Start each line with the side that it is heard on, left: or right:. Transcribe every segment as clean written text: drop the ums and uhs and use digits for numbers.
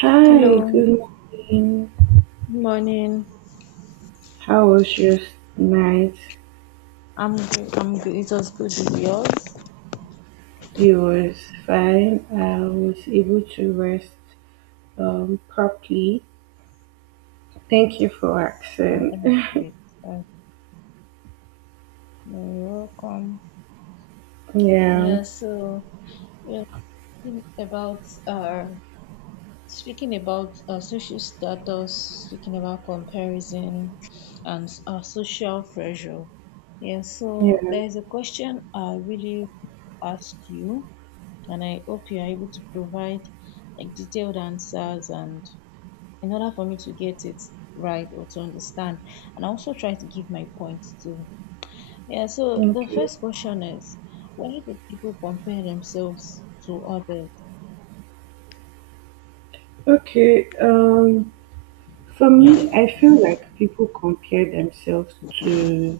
right: Hi,
left: Hello,
right: good morning.
left: good morning.
right: How was your night?
left: I'm good. I'm good. It was good with yours.
right: It was fine. I was able to rest properly. Thank you for
left: Oh, that's
right: asking.
left: great. Uh, You're welcome.
right: Yeah,
left: Yeah. So, yeah, thinking about speaking about social status, speaking about comparison, and social pressure. Yeah. So
right: yeah.
left: there is a question I really ask you, and I hope you are able to provide like detailed answers and in order for me to get it right or to understand. And I also try to give my points too. Yeah, so the
right: Okay.
left: first question is, why do people compare themselves to others?
right: Okay. Um, for me, I feel like people compare themselves to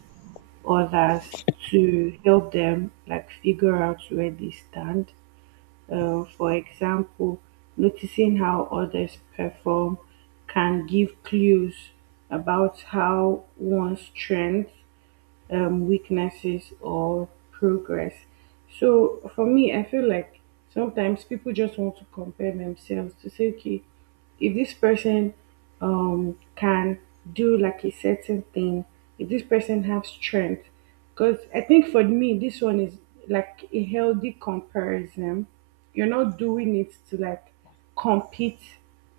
right: others to help them like figure out where they stand. For example, noticing how others perform can give clues about how one's strengths, weaknesses, or progress. So for me, I feel like sometimes people just want to compare themselves to say, okay, if this person can do like a certain thing if this person have strength because I think for me this one is like a healthy comparison. You're not doing it to like compete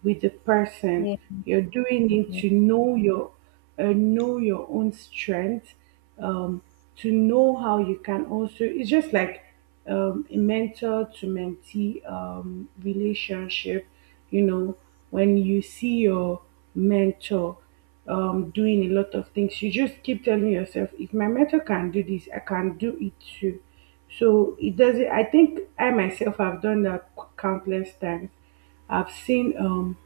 right: with the person,
left: Yeah.
right: you're doing it
left: Mhm.
right: to know your own strength um to know how you can also it's just like a mentor to mentee relationship. You know, when you see your mentor, doing a lot of things, you just keep telling yourself, if my mentor can do this, I can do it too. So it doesn't, I think I myself have done that countless times. I've seen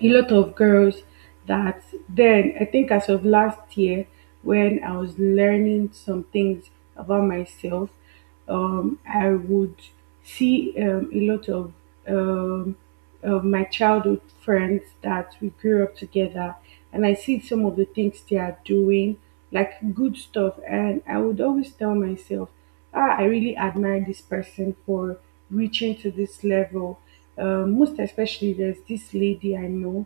right: a lot of girls that then I think as of last year when I was learning some things about myself, I would see a lot um, of my childhood friends that we grew up together, and I see some of the things they are doing, like good stuff, and I would always tell myself ah, I really admire this person for reaching to this level. Most especially, there's this lady I know,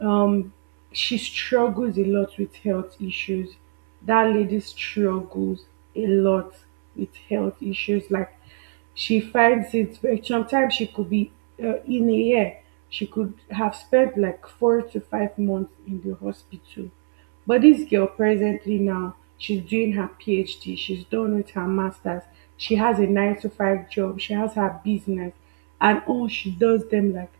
right: um she struggles a lot with health issues. That lady struggles a lot with health issues. Like she finds it very sometimes she could be, in a year she could have spent like 4 to 5 months in the hospital, but this girl presently now she's doing her PhD, she's done with her masters, she has a 9 to 5 job, she has her business, and all she does them like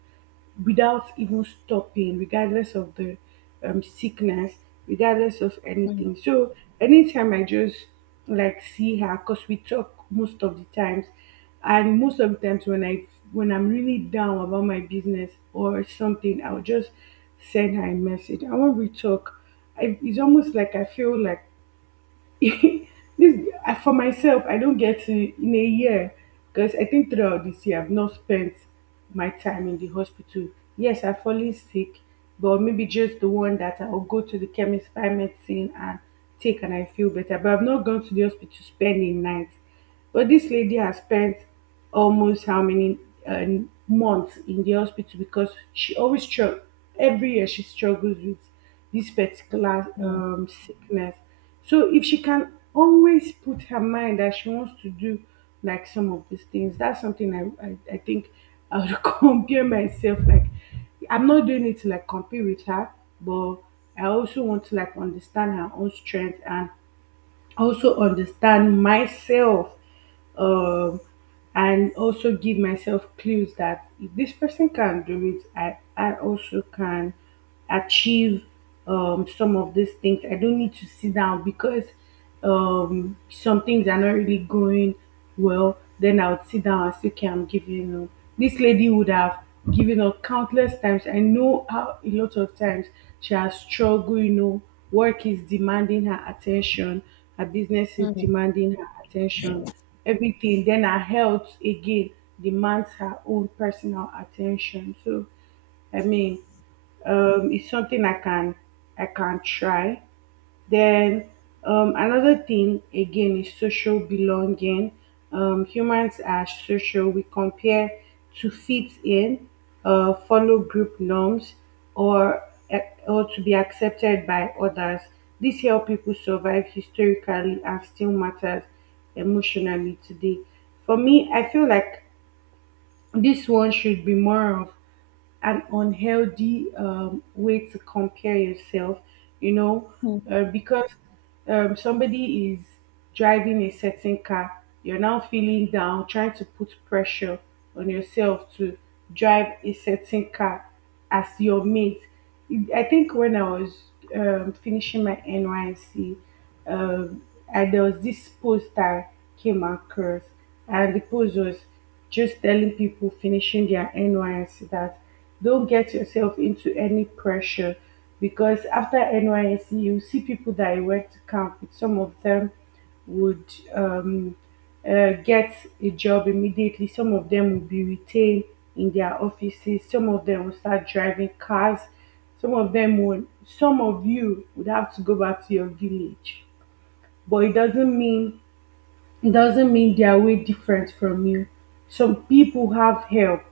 right: without even stopping, regardless of the sickness, regardless of anything. So anytime I just like see her, cause we talk most of the times, and most of the times when I when I'm really down about my business or something, I'll just send her a message. I will we talk. I, it's almost like I feel like this for myself I don't get to in a year because I think throughout this year I've not spent my time in the hospital. Yes, I've fallen sick but maybe just the one that I'll go to the chemist buy medicine and take and I feel better, but I've not gone to the hospital to spend a night. But this lady has spent almost how many uh, months in the hospital because she always struggle. Every year she struggles with this particular
left: Mhm.
right: sickness. So if she can always put her mind that she wants to do like some of these things, that's something I think I would compare myself like. I'm not doing it to like compete with her, but I also want to like understand her own strength and also understand myself, um, and also give myself clues that if this person can do it, I also can achieve some of these things. I don't need to sit down because some things are not really going well. Then I would sit down and say, okay, I'm giving up. This lady would have given up countless times. I know how a lot of times she has struggled, you know, work is demanding her attention, her business is
left: Mhm.
right: demanding her attention, everything. Then her health again demands her own personal attention. So I mean, it's something I can try. Then another thing again is social belonging. Humans are social. We compare to fit in, follow group norms, or uh, or to be accepted by others. This help people survive historically and still matters emotionally today. For me, I feel like this one should be more of an unhealthy way to compare yourself, you know,
left: Mhm.
right: because somebody is driving a certain car, you're now feeling down, trying to put pressure on yourself to drive a certain car as your mate. I think when I was finishing my NYC, um, and there was this post that came across, and the post was just telling people finishing their NYC that. Don't get yourself into any pressure because after NYSC, you see people that I went to camp with. Some of them would um, get a job immediately, some of them will be retained in their offices, some of them will start driving cars, some of them will, some of you would have to go back to your village. But it doesn't mean they are way different from you. Some people have help.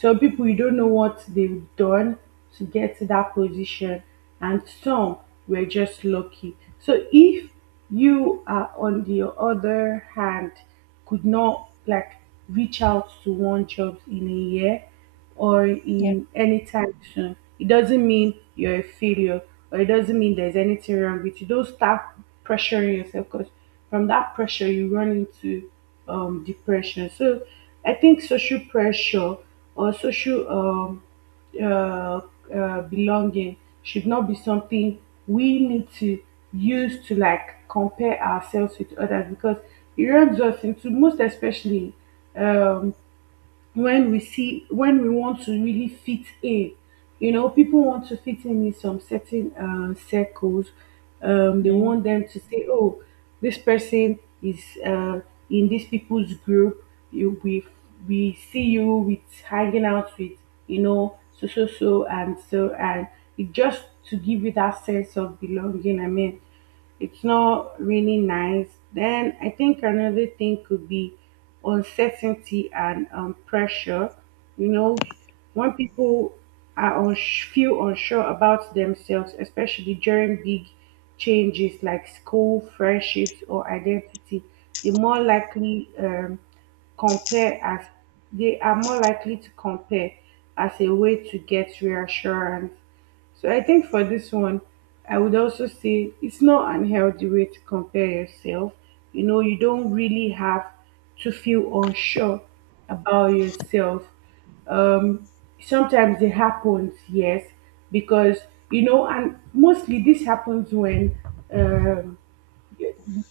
right: Some people you don't know what they've done to get to that position, and some were just lucky. So if you are on the other hand could not like reach out to one job in a year or
left: Yeah.
right: in any time soon. It doesn't mean you're a failure or it doesn't mean there's anything wrong with you. Don't start pressuring yourself because from that pressure you run into depression. So I think social pressure or social uh, belonging should not be something we need to use to like compare ourselves with others because it runs us into most especially um, when we see when we want to really fit in, you know, people want to fit in some certain circles, they
left: Yeah.
right: want them to say oh this person is, in this people's group, you, we see you with hanging out with, you know, so so so and so and it just to give you that sense of belonging, I mean, it's not really nice. Then I think another thing could be uncertainty and pressure. You know, when people are feel unsure about themselves, especially during big changes like school, friendships, or identity, they more likely compare as they are more likely to compare as a way to get reassurance. So I think for this one, I would also say it's not an healthy way to compare yourself. You know, you don't really have to feel unsure about yourself. Um, Sometimes it happens, yes, because you know, and mostly this happens um,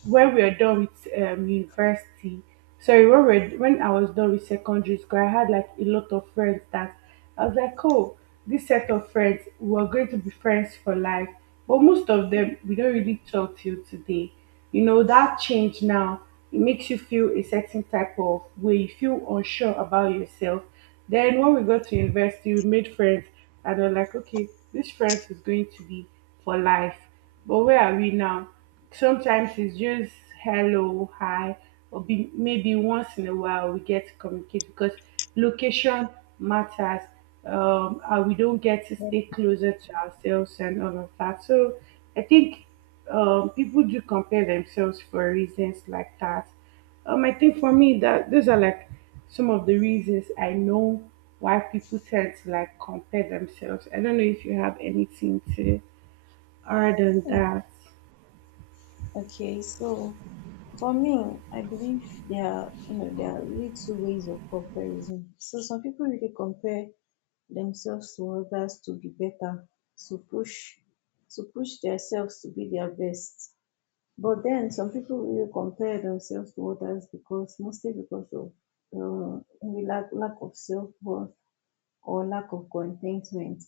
right: when we are done with university, sorry, when we were, when I was done with secondary school, I had like a lot of friends that I was like, oh, this set of friends, we're going to be friends for life. But most of them, we don't really talk till today. You know, that change now, it makes you feel a certain type of way, you feel unsure about yourself. Then when we got to university, we made friends and we're like, okay, this friends is going to be for life but where are we now? Sometimes it's just hello, hi, or be, maybe once in a while we get to communicate because location matters. We don't get to
left: Yeah.
right: stay closer to ourselves and all of that. So I think people do compare themselves for reasons like that. I think for me that those are like some of the reasons I know why people tend to like compare themselves. I don't know if you have anything to other than
left: Oh,
right: that,
left: okay. So for me, I believe there are, you know, there are really two ways of comparison. So some people really compare themselves to others to be better, to push, to push themselves to be their best. But then some people really compare themselves to others, because mostly because of maybe lack of self worth or lack of contentment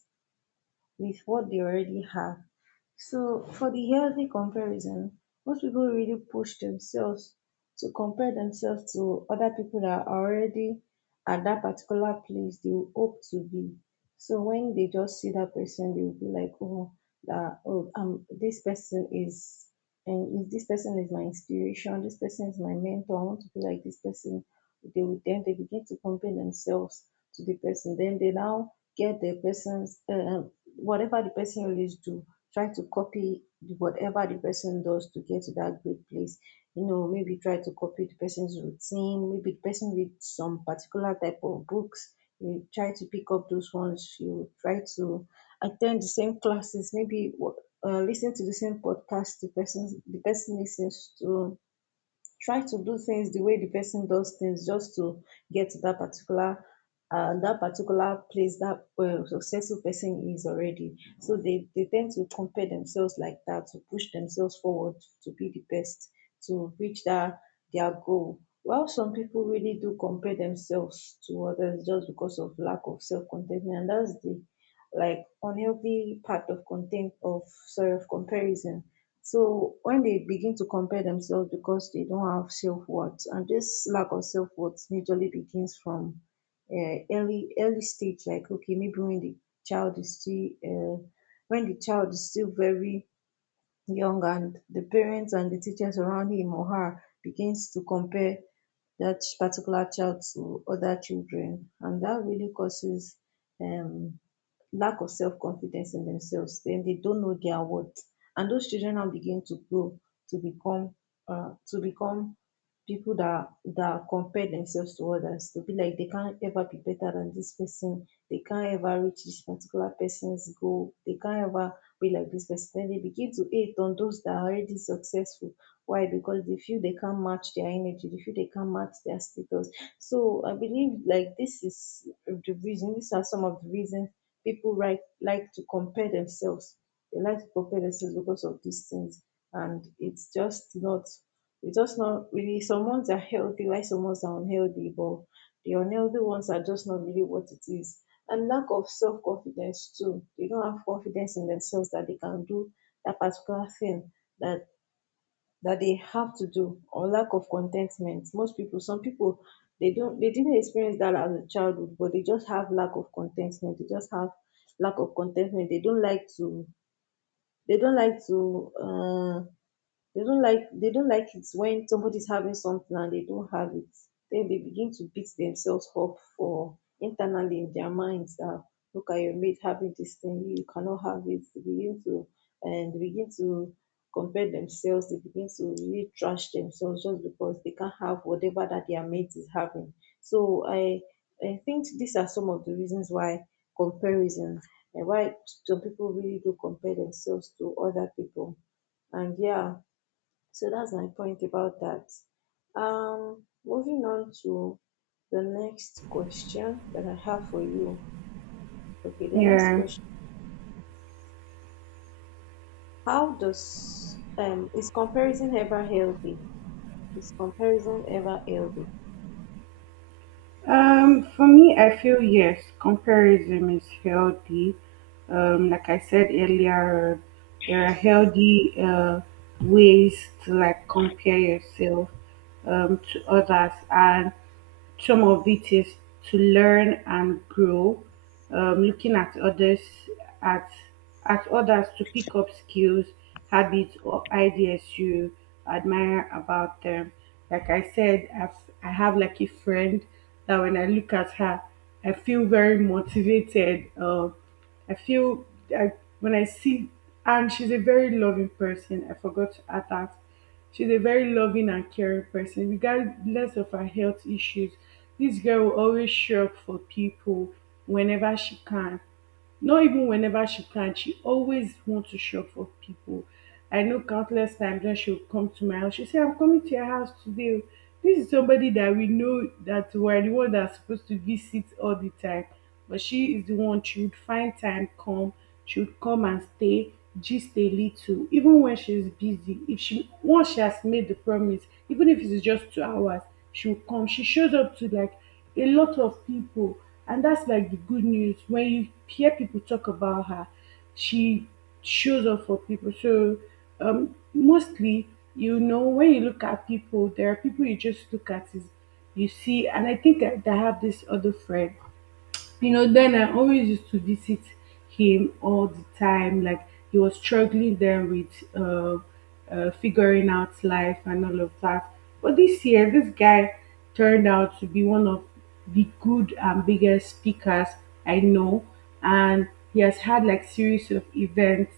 left: with what they already have. So for the healthy comparison, most people really push themselves to compare themselves to other people that are already at that particular place they hope to be. So when they just see that person, they will be like, oh, that oh, this person is, and if this person is my inspiration. This person is my mentor. I want to be like this person. They would then they begin to compare themselves to the person. Then they now get the person's um, whatever the person else do, try to copy whatever the person does to get to that great place. You know, maybe try to copy the person's routine. Maybe the person reads some particular type of books. You try to pick up those ones. You try to attend the same classes. Maybe listen to the same podcast the person listens to, try to do things the way the person does things just to get to that particular place that successful person is already. So they tend to compare themselves like that to push themselves forward, to be the best, to reach that their goal. While some people really do compare themselves to others just because of lack of self-contentment, and that's the like unhealthy part of content of sorry of comparison so when they begin to compare themselves because they don't have self-worth, and this lack of self-worth majorly begins from early stage, like okay, maybe when the child is still when the child is still very young, and the parents and the teachers around him or her begins to compare that particular child to other children, and that really causes um, lack of self confidence in themselves. Then they don't know their worth, and those children now begin to grow to become uh, to become people that compare themselves to others, to be like they can't ever be better than this person, they can't ever reach this particular person's goal, they can't ever be like this person. Then they begin to hate on those that are already successful. Why? Because they feel they can't match their energy, they feel they can't match their status. So I believe like this is the reason, these are some of the reasons people like to compare themselves. They like to compare themselves because of these things, and it's just not. It's just not really. Some ones are healthy, while some ones are unhealthy, but the unhealthy ones are just not really what it is. And lack of self confidence too. They don't have confidence in themselves that they can do that particular thing that that they have to do, or lack of contentment. Most people, some people, they didn't experience that as a childhood, but they just have lack of contentment. They just have lack of contentment. They don't like to, they don't like to they don't like it when somebody's having something and they don't have it. Then they begin to beat themselves up for internally in their minds that, look at your mate having this thing, you cannot have it. They begin to compare themselves, they begin to really trash themselves just because they can't have whatever that their mate is having. So I think these are some of the reasons why comparison and why some people really do compare themselves to other people. And yeah, so that's my point about that. Moving on to the next question that I have for you. Okay, the next
right: yeah.
left: question: How does is comparison ever healthy? Is comparison ever healthy?
right: For me, I feel yes, comparison is healthy. Like I said earlier, there are healthy ways to like compare yourself to others, and some of it is to learn and grow, looking at at others to pick up skills, habits, or ideas you admire about them. Like I said, I've, I have like a friend that when I look at her, I feel very motivated. I feel I when I see and she's a very loving person. I forgot to add that. She's a very loving and caring person, regardless of her health issues. This girl will always show up for people whenever she can. Not even whenever she can, she always wants to shop for people. I know countless times when she'll come to my house, she'll say, I'm coming to your house today. Oh. This is somebody that we know that we're the one that's supposed to visit all the time. But she is the one she would find time, come. She would come and stay, gist a little, even when she's busy. If she once she has made the promise, even if it's just 2 hours, she'll come. She shows up to like a lot of people, and that's like the good news. When you hear people talk about her, she shows up for people. So, mostly, when you look at people, there are people you just look at, is, you see, and I think I have this other friend. Then I always used to visit him all the time. Like, he was struggling then with figuring out life and all of that, but this year, this guy turned out to be one of the good and biggest speakers I know. And he has had like series of events,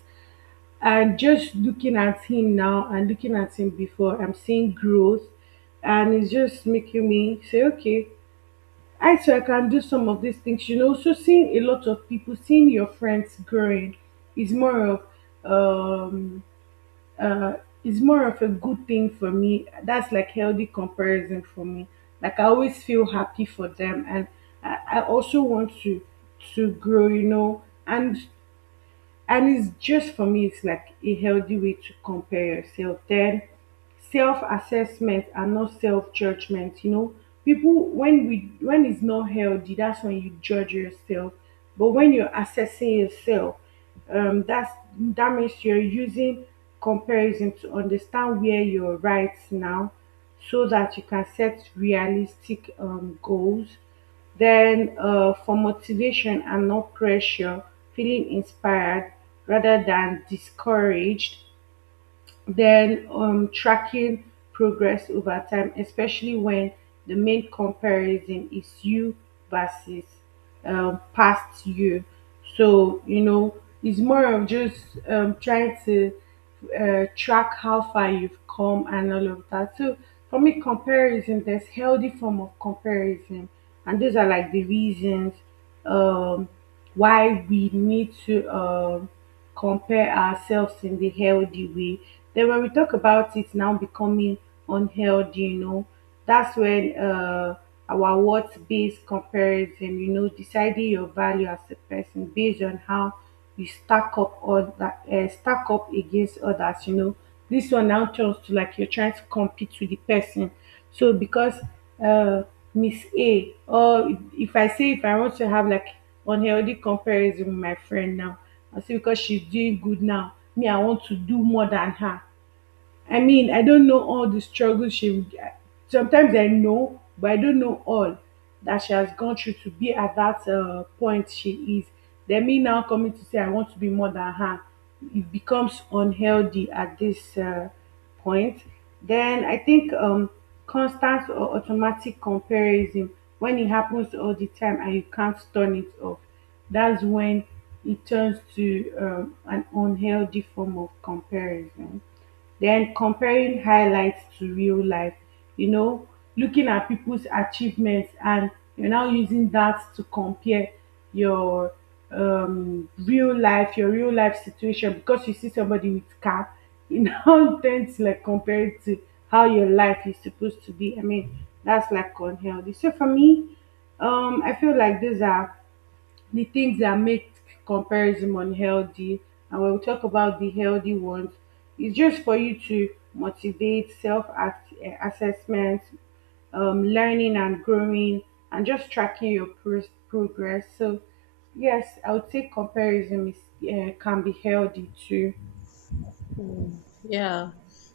right: and just looking at him now and looking at him before, I'm seeing growth. And it's just making me say, okay, I too, I can do some of these things. You know, so seeing a lot of people, seeing your friends growing is more of um uh a good thing for me. That's like healthy comparison for me. Like, I always feel happy for them, and I also want to grow. And it's just for me, it's like a healthy way to compare yourself, then self-assessment and not self-judgment. People, when it's not healthy, that's when you judge yourself. But when you're assessing yourself, um that's that means you're using comparison to understand where you're right now, so that you can set realistic goals, then, for motivation and not pressure, feeling inspired rather than discouraged, then tracking progress over time, especially when the main comparison is you versus past you. So, it's more of just trying to track how far you've come and all of that. So, for me, comparison, there's healthy form of comparison. And those are like the reasons um, why we need to. Compare ourselves in the healthy way. Then when we talk about it now becoming unhealthy, that's when our worth based comparison, deciding your value as a person based on how you stack up, or that stack up against others. This one now turns to like you're trying to compete with the person. So because uh Miss A, or if I say, if I want to have like unhealthy comparison with my friend now, I say because she's doing good now, me, I want to do more than her. I mean, I don't know all the struggles she would get. Sometimes I know, but I don't know all that she has gone through to be at that point she is. Then me now coming to say I want to be more than her, it becomes unhealthy at this point. Then I think constant or automatic comparison, when it happens all the time and you can't turn it off, that's when it turns to an unhealthy form of comparison. Then comparing highlights to real life, you know, looking at people's achievements and you're now using that to compare your real life situation, because you see somebody with car, you now tend to like compare it to how your life is supposed to be. I mean, that's like unhealthy. So for me, I feel like these are the things that make comparison unhealthy. And when we talk about the healthy ones, it's just for you to motivate, self assessment, learning and growing, and just tracking your progress. So, yes, I would say comparison can be healthy too.
left: Hmm. Yeah.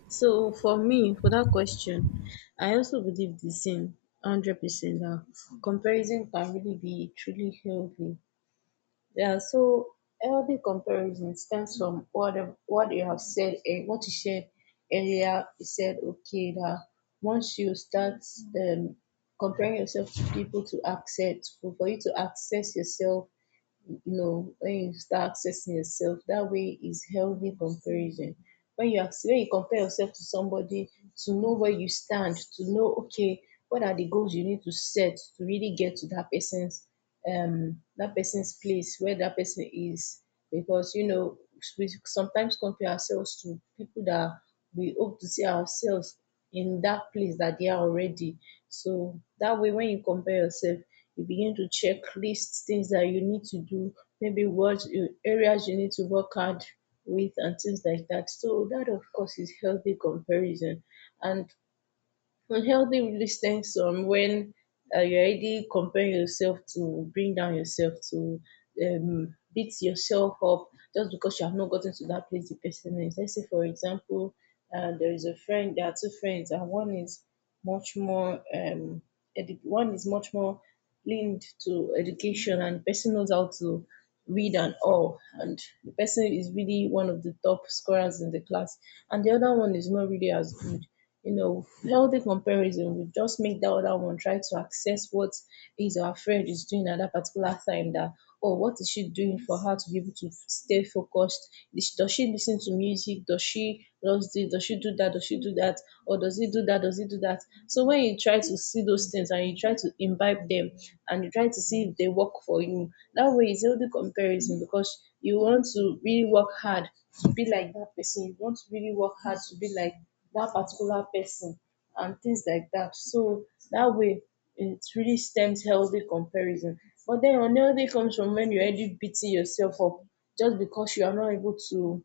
left: So for me, for that question, I also believe the same, 100%. That comparison can really be truly healthy. Yeah, so healthy comparison stems from what you have said and what you shared earlier. You said, okay, that once you start um, comparing yourself to people to access for you to access yourself. You know, when you start accessing yourself that way is healthy comparison. When you compare yourself to somebody to know where you stand, to know, okay, what are the goals you need to set to really get to that person's um, that person's place where that person is. Because you know, we sometimes compare ourselves to people that we hope to see ourselves in that place that they are already. So that way, when you compare yourself, you begin to checklist things that you need to do, maybe what areas you need to work hard with and things like that. So that of course is healthy comparison. And unhealthy really stems from when you already compare yourself to bring down yourself, to beat yourself up just because you have not gotten to that place the person is. Let's say for example, there is a friend, there are two friends, and one is much more um one is much more leaned to education, and person knows how to read and all, and the person is really one of the top scorers in the class, and the other one is not really as good. You know, healthy comparison will just make that other one try to access what his or her friend is doing at that particular time, that or what is she doing for her to be able to stay focused? Does she listen to music? Does she does this? Does she do that? Does she do that? Or does he do that? Does he do that? So when you try to see those things and you try to imbibe them, and you try to see if they work for you, that way it's healthy comparison, because you want to really work hard to be like that person. You want to really work hard to be like that particular person and things like that. So that way, it really stems healthy comparison. But then unhealthy comes from when you're already beating yourself up just because you are not able to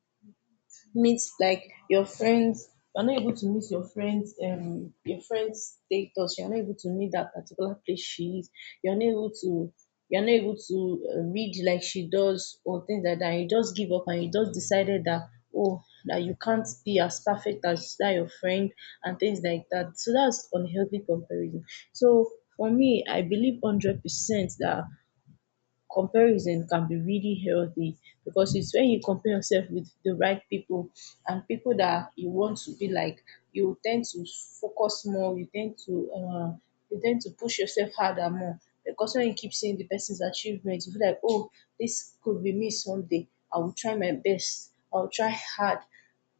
left: meet like your friends, you're not able to meet your friends um, your friends status, you're not able to meet that particular place she is, you're not able to you're not able to read like she does or things like that. You just give up, and you just decided that, oh, that you can't be as perfect as that your friend and things like that. So that's unhealthy comparison. So for me, I believe 100% that comparison can be really healthy, because it's when you compare yourself with the right people and people that you want to be like, you tend to focus more, you tend to push yourself harder more. Because when you keep seeing the person's achievements, you feel like, oh, this could be me someday. I will try my best. I'll try hard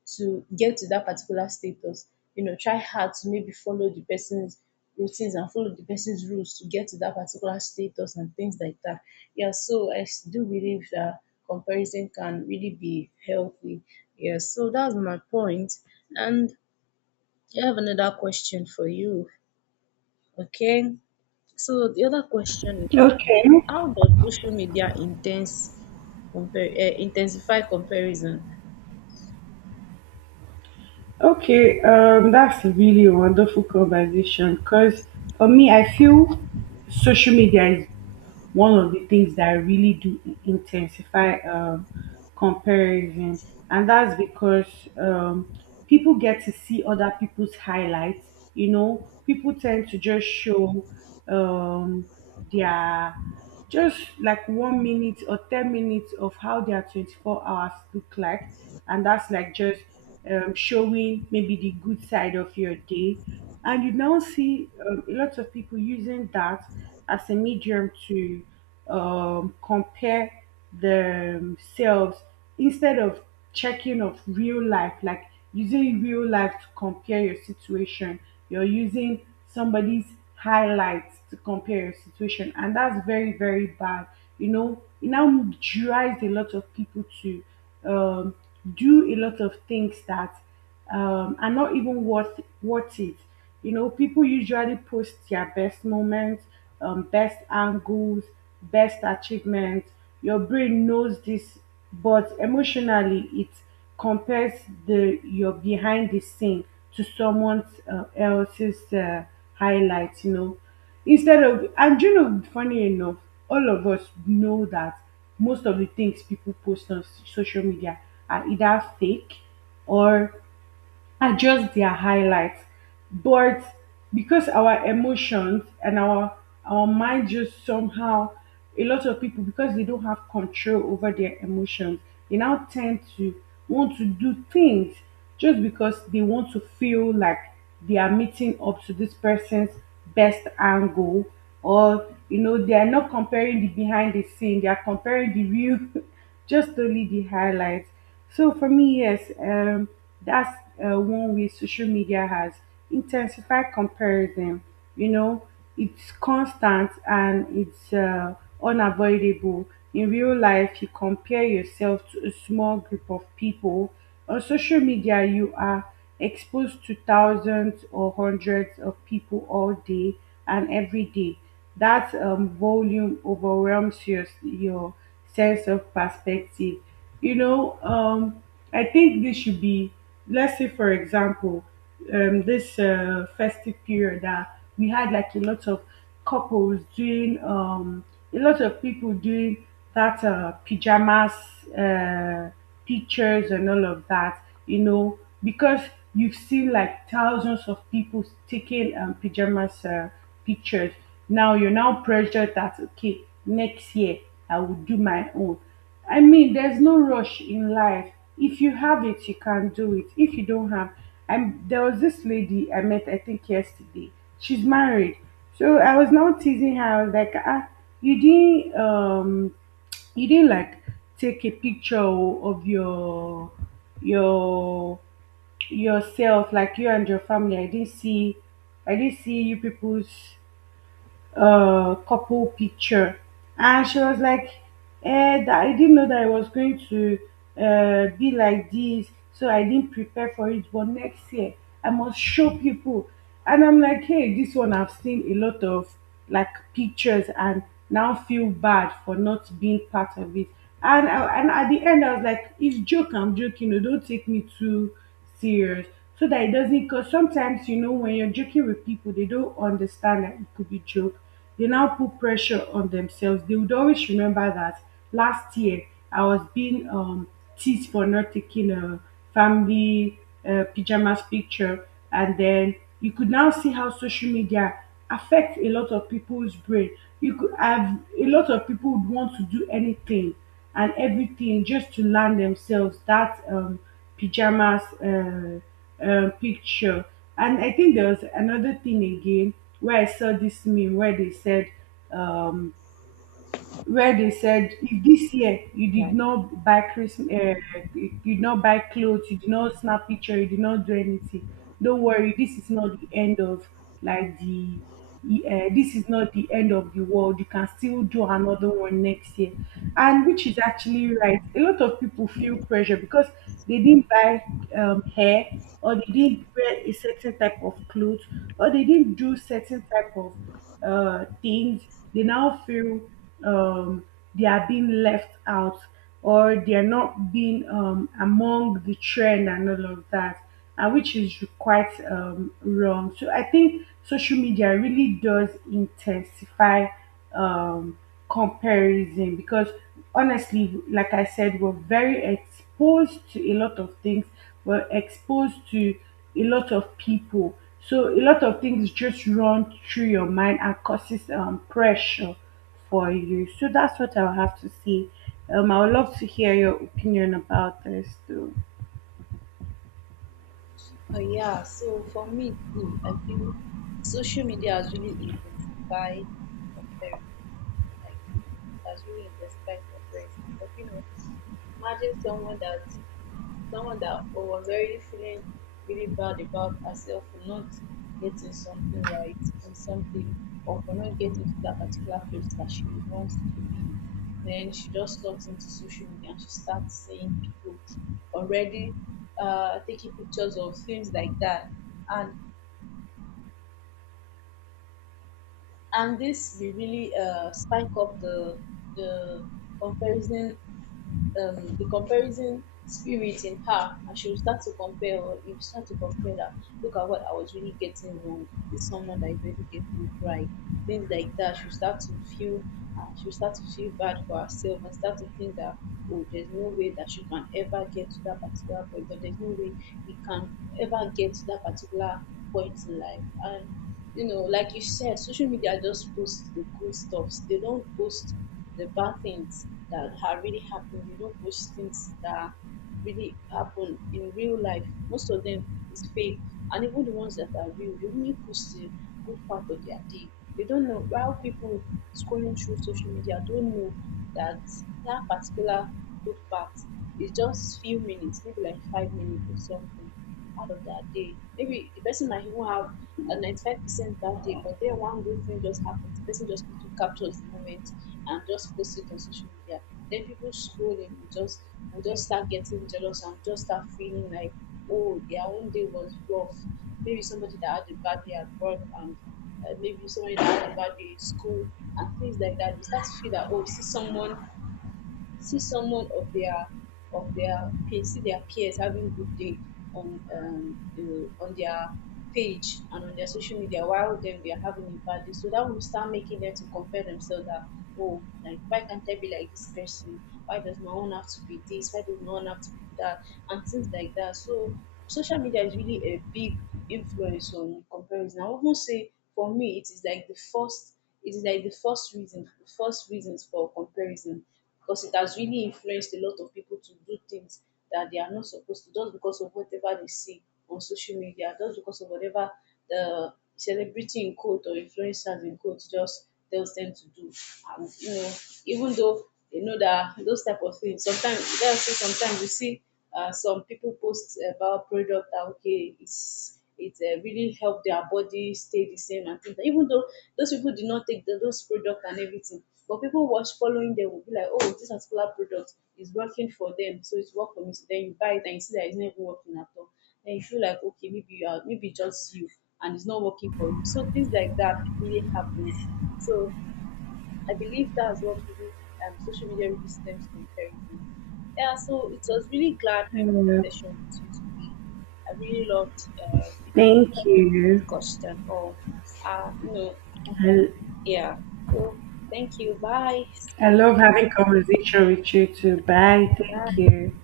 left: to get to that particular status. You know, try hard to maybe follow the person's routines and follow the person's rules to get to that particular status and things like that. Yeah, so do believe that comparison can really be healthy. Yeah, so that's my point. And I have another question for you. Okay, so the other question is,
right: Okay.
left: how does social media intensify comparison?
right: Okay, that's really a really wonderful conversation, because for me, I feel social media is one of the things that really do intensify comparison, and that's because um, people get to see other people's highlights. You know, people tend to just show um, their, just like, 1 minute or 10 minutes of how their 24 hours look like. And that's like just showing maybe the good side of your day. And you now see lots of people using that as a medium to compare themselves, instead of checking of real life, like using real life to compare your situation, you're using somebody's highlights to compare your situation. And that's very very bad. It now drives a lot of people to um, do a lot of things that are not even worth it. You know, people usually post their best moments, best angles, best achievements. Your brain knows this, but emotionally, it compares the your behind the scene to someone else's highlights. You know, funny enough, all of us know that most of the things people post on social media are either fake or are just their highlights. But because our emotions and our mind just somehow, a lot of people, because they don't have control over their emotions, they now tend to want to do things just because they want to feel like they are meeting up to this person's best angle, or they are not comparing the behind the scene, they are comparing the real just only the highlights. So for me, yes, that's one way social media has intensified comparison. You know, it's constant and it's unavoidable. In real life, you compare yourself to a small group of people. On social media, you are exposed to thousands or hundreds of people all day and every day. That volume overwhelms your sense of perspective. You know um i think this should be, let's say for example, this festive period that we had, like a lot of couples doing, a lot of people doing that pajamas uh pictures and all of that. You know, because you've seen like thousands of people taking pajamas, pictures. Now you're now pressured that, okay, next year I will do my own. I mean, there's no rush in life. If you have it, you can do it. If you don't have, I'm there was this lady I met, I think, yesterday. She's married, so I was now teasing her. I was like, ah, you didn't, um, you didn't like take a picture of your, yourself, like you and your family. I didn't see you people's couple picture. And she was like, that I didn't know that I was going to be like this, so I didn't prepare for it, but next year I must show people. And I'm like, hey, this one, I've seen a lot of like pictures and now feel bad for not being part of it. And and at the end I was like, it's joke, I'm joking, oh, don't take me too serious, so that it doesn't cause. Sometimes when you're joking with people, they don't understand that it could be joke. They now put pressure on themselves. They would always remember that last year, I was being teased for not taking a family pajamas picture. And then you could now see how social media affects a lot of people's brain. You could have a lot of people would want to do anything and everything just to land themselves that pajamas picture. And I think there was another thing again where I saw this meme, where they said um, where they said, if this year you did not buy Christmas, you did not buy clothes, you did not snap picture, you did not do anything. Don't worry, this is not the end of like the. This is not the end of the world. You can still do another one next year, and which is actually right. A lot of people feel pressure because they didn't buy hair, or they didn't wear a certain type of clothes, or they didn't do certain type of things, they now feel um, they are being left out, or they are not being among the trend and all of that, and which is quite wrong. So I think social media really does intensify um, comparison, because honestly, like I said, we're very exposed to a lot of things, we're exposed to a lot of people, so a lot of things just run through your mind and causes pressure for you. So that's what I'll have to say. I would love to hear your opinion about this too.
left: Yeah, so for me too, I feel social media has really intensified comparison. Like, it has really intensified comparison. But you know, imagine someone that was already feeling really bad about herself for not getting something right or something, or for not getting to that particular place that she wants to be. Then she just logs into social media and she starts seeing people already, taking pictures of things like that. And and this will really spike up the comparison the comparison spirit in her, and she will start to compare. Or if you start to compare that, look at what I was really getting wrong, this someone that is really getting it right, things like that, she'll start to feel she'll start to feel bad for herself and start to think that, oh, there's no way that she can ever get to that particular point, or there's no way he can ever get to that particular point in life. And you know, like you said, social media just posts the good stuffs. They don't post the bad things that are really happening. They don't post things that really happen in real life. Most of them is fake, and even the ones that are real, they only post the good part of their day. They don't know, while people scrolling through social media don't know that that particular good part is just few minutes, maybe like 5 minutes or something out of that day. Maybe the person might even have a 95% bad day, but then one good thing just happens. The person just quickly captures the moment and just posts it on social media. Then people scrolling will just start getting jealous and just start feeling like, oh, their own day was rough. Maybe somebody that had a bad day at work, and maybe somebody that had a bad day in school, and things like that. You start to feel that, oh, you see someone of their peers, see their peers having good day on on their page and on their social media, while them they are having a bad day. So that will start making them to compare themselves, that, oh, like, why can't I be like this person? Why does my own have to be this? Why does my own have to be that? And things like that. So social media is really a big influence on comparison. I won't say for me it is like the first it is like the first reason, the first reasons for comparison, because it has really influenced a lot of people to do things that they are not supposed to, just because of whatever they see on social media, just because of whatever the celebrity in quote or influencers in quote just tells them to do. And you know, even though they know that those type of things, sometimes, let's say sometimes you see, some people post about product that, okay, is it really helped their body stay the same and things, like, even though those people did not take those products and everything, but people was following them would be like, oh, this particular product is working for them, so it's work for me. So then you buy it and you see that it's not even working at all. Then you feel like, okay, maybe you are, maybe just you, and it's not working for you. So things like that really happens. So I believe that's what really, social media really stems comparison. Yeah, so it was really glad having
right: Yeah.
left: this session with you today. I really loved it
right: Thank you.
left: question or, you know,
right: I,
left: yeah. So thank you. Bye.
right: I love having conversation with you too. Bye, thank
left: Bye.
right: you.